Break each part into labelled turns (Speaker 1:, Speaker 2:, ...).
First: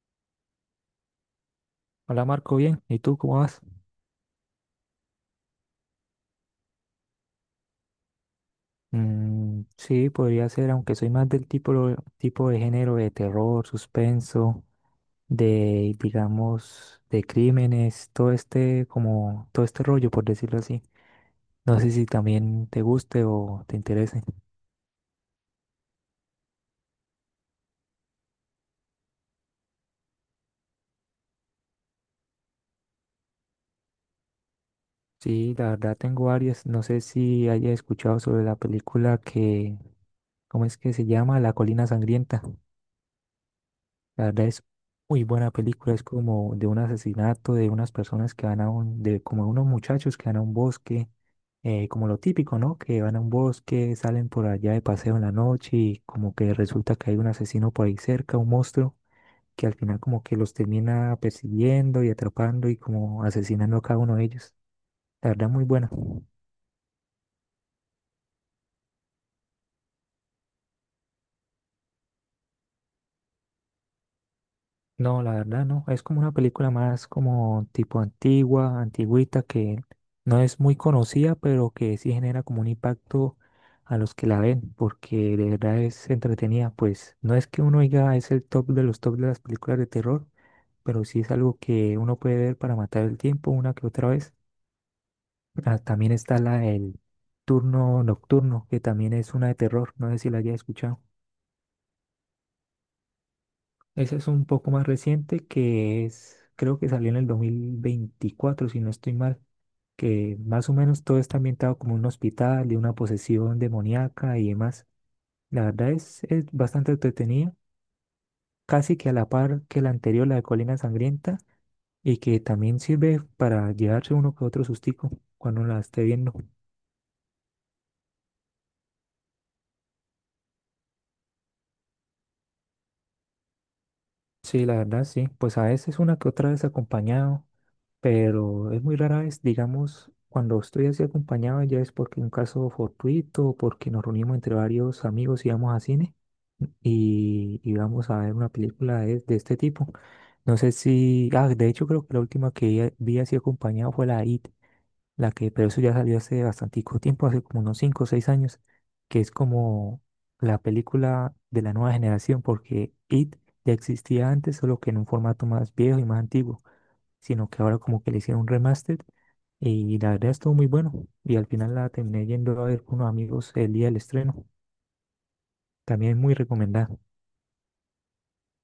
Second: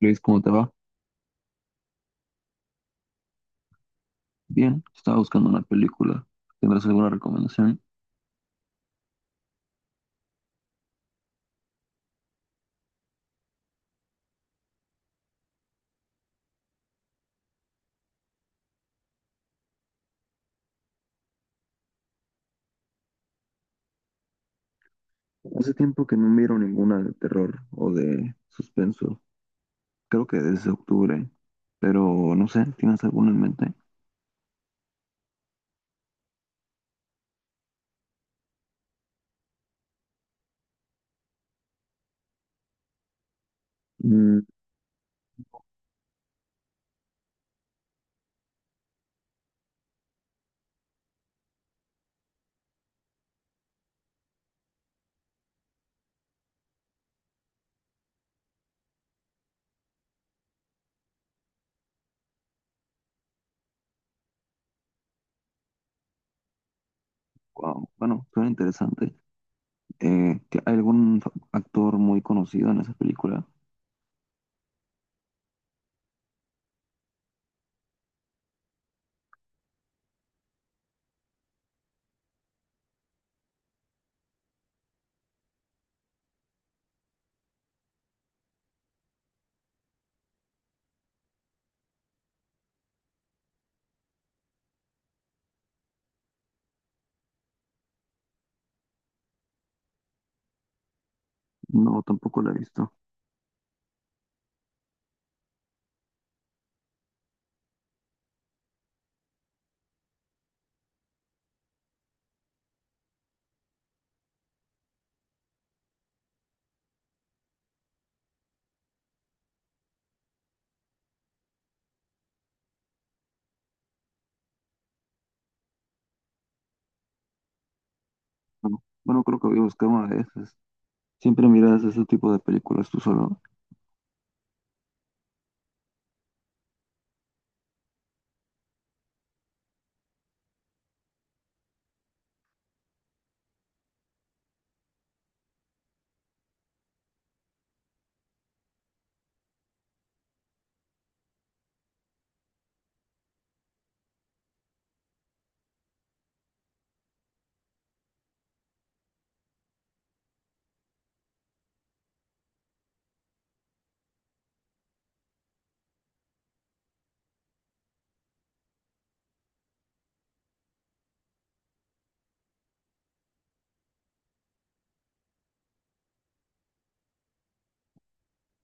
Speaker 1: Luis, ¿cómo te va?
Speaker 2: Hola Marco, bien. ¿Y tú cómo vas?
Speaker 1: Bien, estaba buscando una película. ¿Tendrás alguna recomendación?
Speaker 2: Mm, sí, podría ser, aunque soy más del tipo, tipo de género de terror, suspenso, de, digamos, de crímenes, todo este, como, todo este rollo, por decirlo así. No sé si también te guste o te interese.
Speaker 1: Hace tiempo que no miro ninguna de terror o de suspenso. Creo que desde octubre, pero no sé, ¿tienes alguna en mente?
Speaker 2: Sí, la verdad tengo varias. No sé si hayas escuchado sobre la película que, ¿cómo es que se llama? La Colina Sangrienta. La
Speaker 1: Mm,
Speaker 2: verdad es muy buena película, es como de un asesinato de unas personas que van a un, de como unos muchachos que van a un bosque, como lo típico, ¿no? Que van a un bosque, salen por allá de paseo en la noche y como que resulta que hay un asesino por ahí cerca, un monstruo, que al final como que los termina persiguiendo y atrapando y como asesinando a cada uno de ellos. La verdad muy buena.
Speaker 1: wow, bueno, suena interesante. ¿Que ¿Hay algún actor muy conocido en esa película?
Speaker 2: No, la verdad no. Es como una película más como tipo antigua, antigüita, que no es muy conocida, pero que sí genera como un impacto a los que la ven, porque de verdad es entretenida. Pues no es que uno diga es el top de los top de las películas de terror, pero sí es algo que uno puede ver para matar el tiempo una que otra vez. Ah, también está la el turno nocturno, que también es una de terror. No sé si la haya escuchado.
Speaker 1: No, tampoco la he visto.
Speaker 2: Ese es un poco más reciente que es, creo que salió en el 2024, si no estoy mal, que más o menos todo está ambientado como un hospital de una posesión demoníaca y demás. La verdad es bastante entretenida, casi que a la par que la anterior, la de Colina Sangrienta, y que también sirve para llevarse uno que otro sustico cuando la esté viendo.
Speaker 1: No. Bueno, creo que voy a buscar una de esas. ¿Siempre miras ese tipo de películas tú solo?
Speaker 2: Sí, la verdad sí, pues a veces una que otra vez acompañado pero es muy rara vez, digamos, cuando estoy así acompañado ya es porque un caso fortuito, porque nos reunimos entre varios amigos y vamos a cine y vamos a ver una película de este tipo. No sé si, ah, de hecho creo que la última que ya vi así acompañado fue la IT, pero eso ya salió hace bastante tiempo, hace como unos 5 o 6 años, que es como la película de la nueva generación, porque IT ya existía antes, solo que en un formato más viejo y más antiguo sino que ahora como que le hicieron un remaster y la verdad estuvo muy bueno y al final la terminé yendo a ver con unos amigos el día del estreno. También muy recomendada.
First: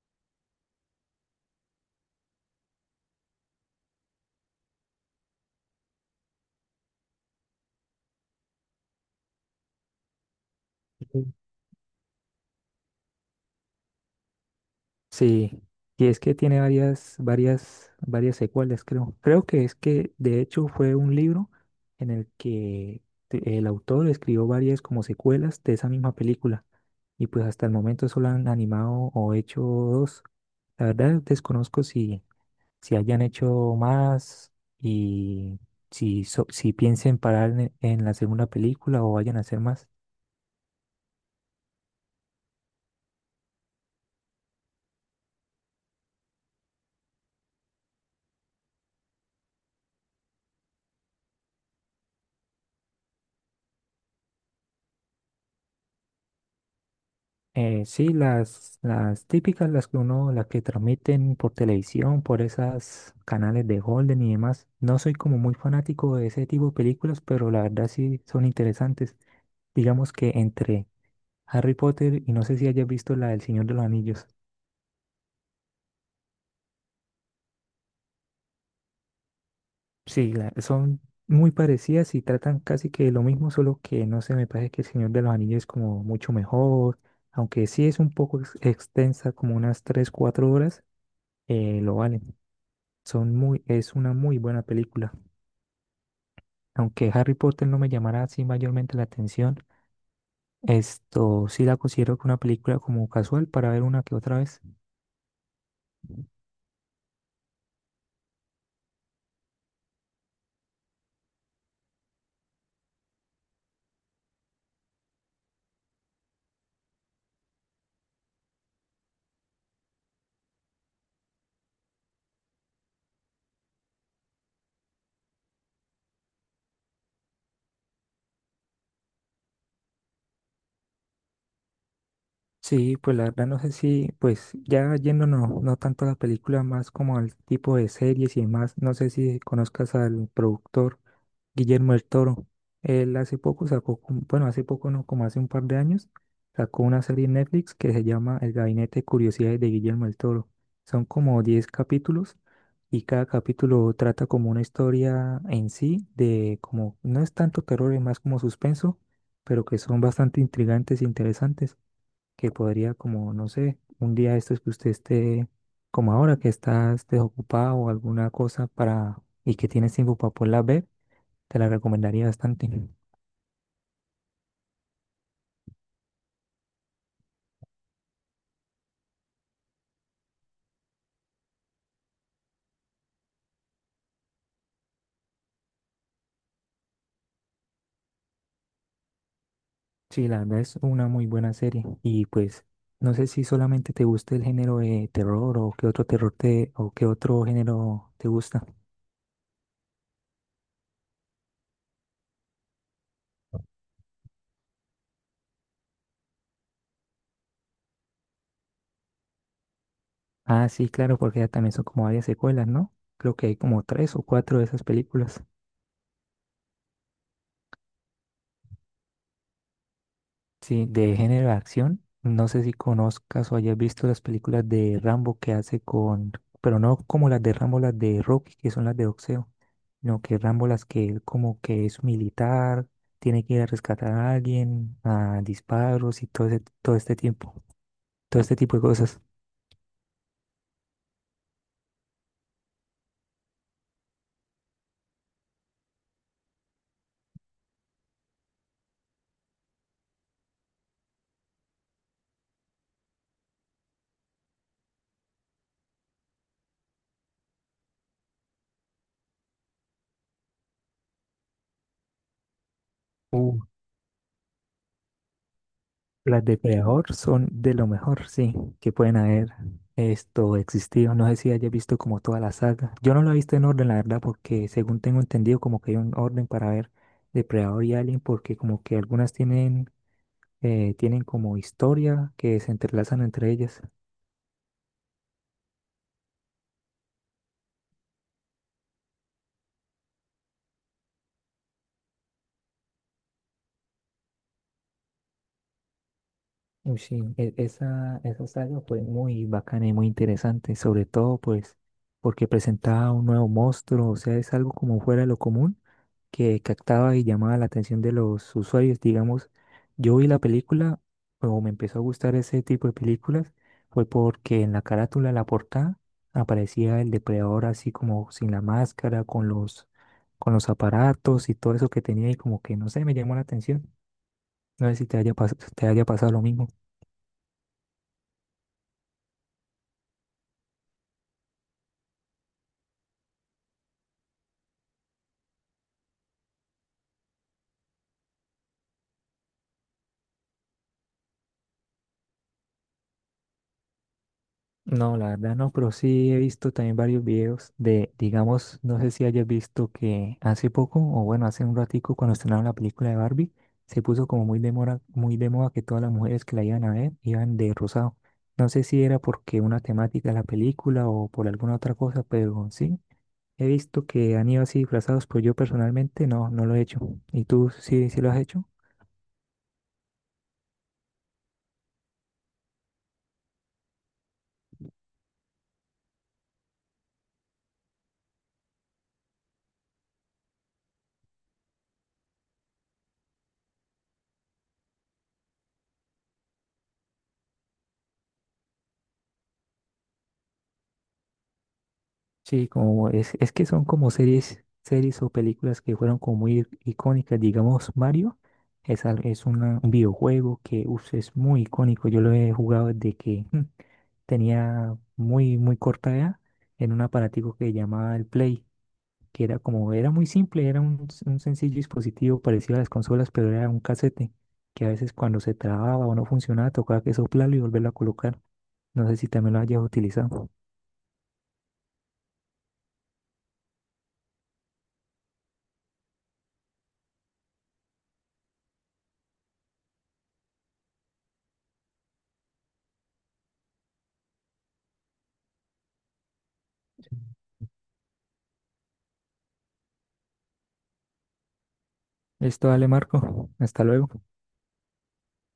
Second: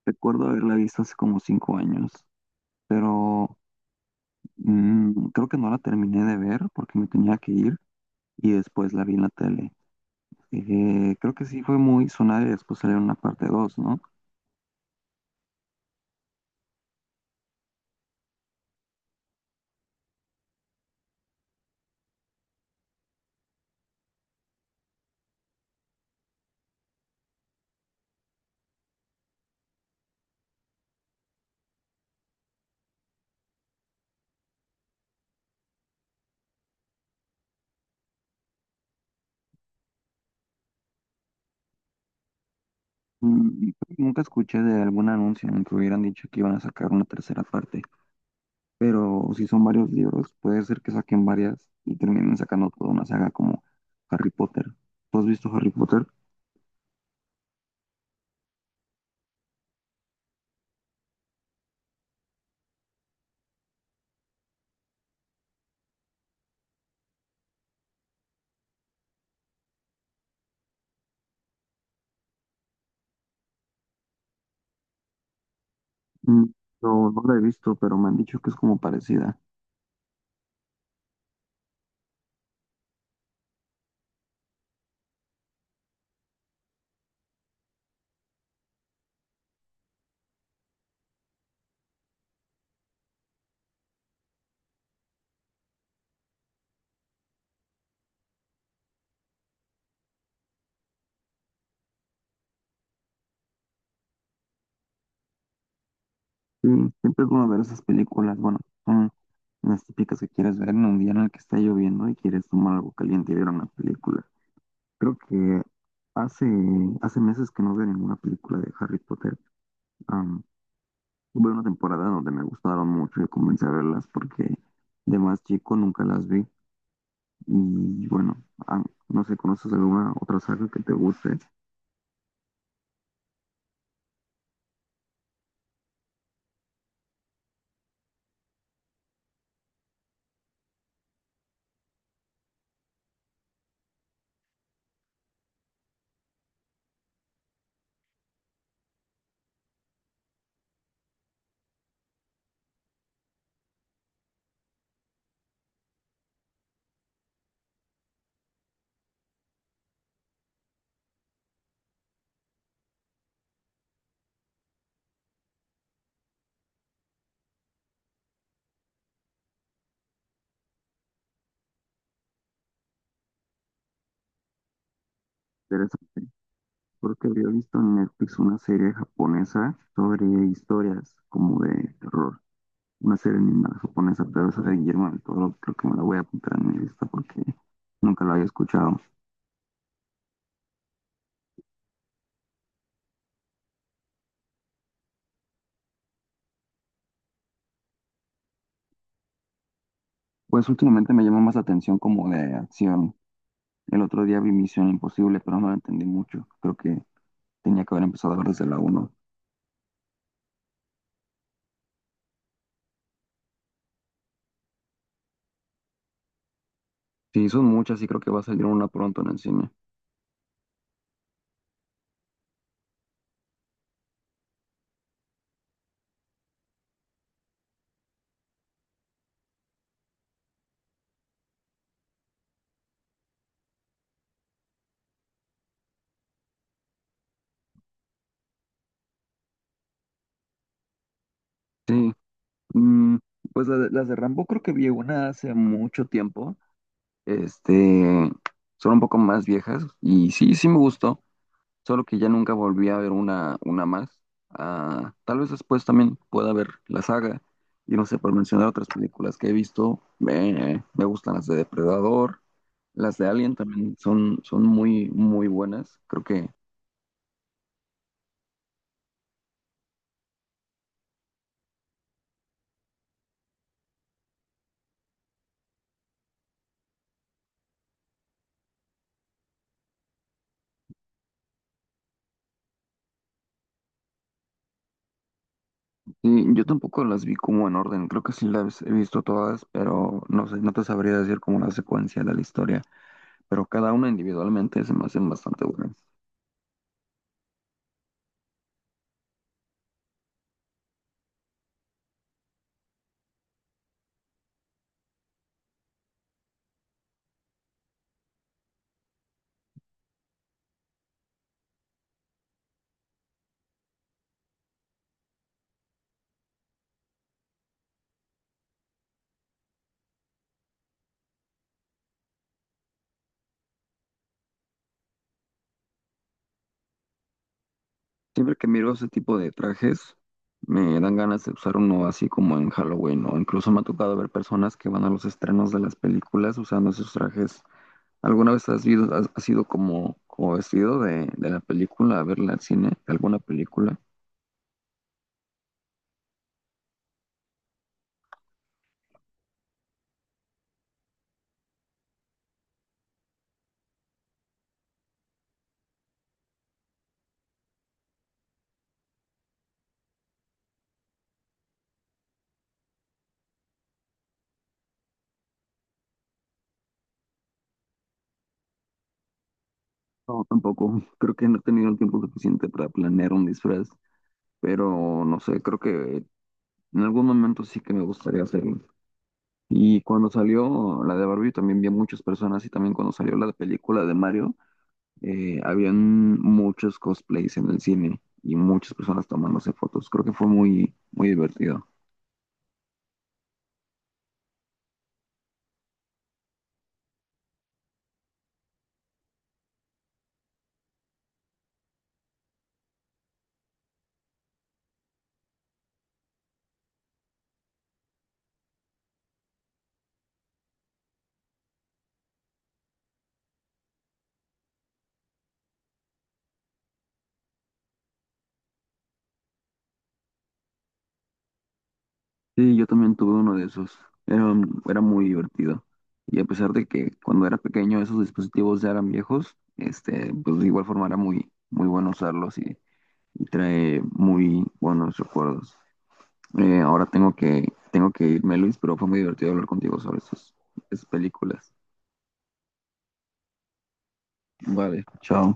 Speaker 1: Recuerdo haberla visto hace como 5 años. Pero Creo que no la terminé de ver porque me tenía que ir y después la vi en la tele.
Speaker 2: Ujú.
Speaker 1: Creo que sí fue muy sonada y después salió una parte 2, ¿no?
Speaker 2: Sí, y es que tiene varias secuelas, creo. Creo que es que de hecho fue un libro en el que el autor escribió varias como secuelas de esa misma película y pues hasta el momento solo han animado o hecho dos. La verdad desconozco si hayan hecho más y si piensen parar en la segunda película o vayan a hacer más.
Speaker 1: Mm, Nunca escuché de algún anuncio en que hubieran dicho que iban a sacar una tercera parte, pero si son varios libros, puede ser que saquen varias y terminen sacando toda una saga como Harry Potter. ¿Tú has visto Harry Potter?
Speaker 2: Sí, las típicas, las que uno, las que transmiten por televisión, por esas canales de Golden y demás. No soy como muy fanático de ese tipo de películas, pero la verdad sí son interesantes. Digamos que entre Harry Potter y no sé si hayas visto la del Señor de los Anillos.
Speaker 1: Mm, No, no la he visto, pero me han dicho que es como parecida.
Speaker 2: Sí, son muy parecidas y tratan casi que lo mismo, solo que no sé, me parece que El Señor de los Anillos es como mucho mejor, aunque sí es un poco extensa, como unas 3 4 horas, lo vale. Son muy, es una muy buena película. Aunque Harry Potter no me llamará así mayormente la atención, esto sí la considero que una película como casual para ver una que otra vez.
Speaker 1: Sí, siempre es bueno ver esas películas, bueno, son las típicas que quieres ver en un día en el que está lloviendo y quieres tomar algo caliente y ver una película. Creo que hace, hace meses que no veo ninguna película de Harry Potter. Am, Hubo una temporada donde me gustaron mucho y comencé a verlas porque de más chico nunca las vi. Y bueno, no sé, ¿conoces alguna otra saga que te guste?
Speaker 2: Sí, pues la verdad no sé si, pues ya yéndonos no tanto a la película, más como al tipo de series y demás, no sé si conozcas al productor Guillermo del Toro. Él hace poco sacó, bueno, hace poco no, como hace un par de años, sacó una serie en Netflix que se llama El Gabinete de Curiosidades de Guillermo del Toro. Son como 10 capítulos y cada capítulo trata como una historia en sí, de como, no es tanto terror, es más como suspenso, pero que son bastante intrigantes e interesantes que podría como, no sé, un día de estos que usted esté como ahora que estás desocupado o alguna cosa para y que tienes tiempo para poderla ver, te la recomendaría bastante.
Speaker 1: Interesante. Creo que había visto en Netflix una serie japonesa sobre historias como de terror, una serie animada japonesa, pero esa de Guillermo del Toro creo que me la voy a apuntar en mi lista porque nunca la había escuchado.
Speaker 2: Sí, la verdad es una muy buena serie y pues no sé si solamente te gusta el género de terror o qué otro terror te o qué otro género te gusta.
Speaker 1: Pues últimamente me llama más la atención como de acción. El otro día vi Misión Imposible, pero no la entendí mucho. Creo que tenía que haber empezado a ver desde la uno.
Speaker 2: Ah, sí, claro, porque ya también son como varias secuelas, ¿no? Creo que hay como tres o cuatro de esas películas.
Speaker 1: Sí, son muchas y creo que va a salir una pronto en el cine.
Speaker 2: Sí, de género de acción. No sé si conozcas o hayas visto las películas de Rambo que hace con, pero no como las de Rambo, las de Rocky, que son las de boxeo, no que Rambo las que él como que es militar, tiene que ir a rescatar a alguien, a disparos y todo este tiempo, todo este tipo de cosas.
Speaker 1: Sí, mm, pues las de Rambo creo que vi una hace mucho tiempo. Este, Son un poco más viejas y sí, sí me gustó. Solo que ya nunca volví a ver una más. Ah, tal vez después también pueda ver la saga. Y no sé, por mencionar otras películas que he visto, me gustan las de Depredador, las de Alien también son, son muy, muy buenas. Creo
Speaker 2: Las
Speaker 1: que
Speaker 2: de Preahor son de lo mejor, sí, que pueden haber esto existido. No sé si hayas visto como toda la saga. Yo no la he visto en orden, la verdad, porque según tengo entendido, como que hay un orden para ver Depredador y Alien, porque como que algunas tienen, tienen como historia que se entrelazan entre ellas.
Speaker 1: sí, yo tampoco las vi como en orden, creo que sí las he visto todas, pero no sé, no te sabría decir como la secuencia de la historia, pero cada una individualmente se me hacen bastante buenas.
Speaker 2: Uy, sí, esa saga fue muy bacana y muy interesante, sobre todo pues porque presentaba un nuevo monstruo, o sea, es algo como fuera de lo común que captaba y llamaba la atención de los usuarios. Digamos, yo vi la película o me empezó a gustar ese tipo de películas fue porque en la carátula, en la portada, aparecía el depredador así como sin la máscara, con los aparatos y todo eso que tenía y como que no sé, me llamó la atención. No sé si te haya, te haya pasado lo mismo.
Speaker 1: Siempre que miro ese tipo de trajes, me dan ganas de usar uno así como en Halloween, o incluso me ha tocado ver personas que van a los estrenos de las películas usando esos trajes. ¿Alguna vez has ido como, como vestido de la película a verla al cine, de alguna película?
Speaker 2: No, la verdad no, pero sí he visto también varios videos de, digamos, no sé si hayas visto que hace poco, o bueno, hace un ratico cuando estrenaron la película de Barbie, se puso como muy de moda que todas las mujeres que la iban a ver iban de rosado. No sé si era porque una temática de la película o por alguna otra cosa, pero sí, he visto que han ido así disfrazados, pero yo personalmente no, no lo he hecho. ¿Y tú sí, sí lo has hecho?
Speaker 1: No, tampoco. Creo que no he tenido el tiempo suficiente para planear un disfraz, pero no sé, creo que en algún momento sí que me gustaría hacerlo. Y cuando salió la de Barbie también vi a muchas personas y también cuando salió la película de Mario. Habían muchos cosplays en el cine y muchas personas tomándose fotos. Creo que fue muy, muy divertido.
Speaker 2: Sí, como es que son como series o películas que fueron como muy icónicas. Digamos, Mario es, al- es una- un videojuego que uf, es muy icónico. Yo lo he jugado desde que tenía muy, muy corta edad en un aparatico que llamaba el Play, que era como, era muy simple, era un sencillo dispositivo parecido a las consolas, pero era un casete que a veces cuando se trababa o no funcionaba, tocaba que soplarlo y volverlo a colocar. No sé si también lo hayas utilizado.
Speaker 1: Sí, yo también tuve uno de esos. Era, Era muy divertido. Y a pesar de que cuando era pequeño esos dispositivos ya eran viejos, este, pues de igual forma era muy, muy bueno usarlos y trae muy buenos recuerdos. Eh, ahora tengo que irme, Luis, pero fue muy divertido hablar contigo sobre esas películas.
Speaker 2: Listo, dale, Marco. Hasta luego.
Speaker 1: Vale, chao.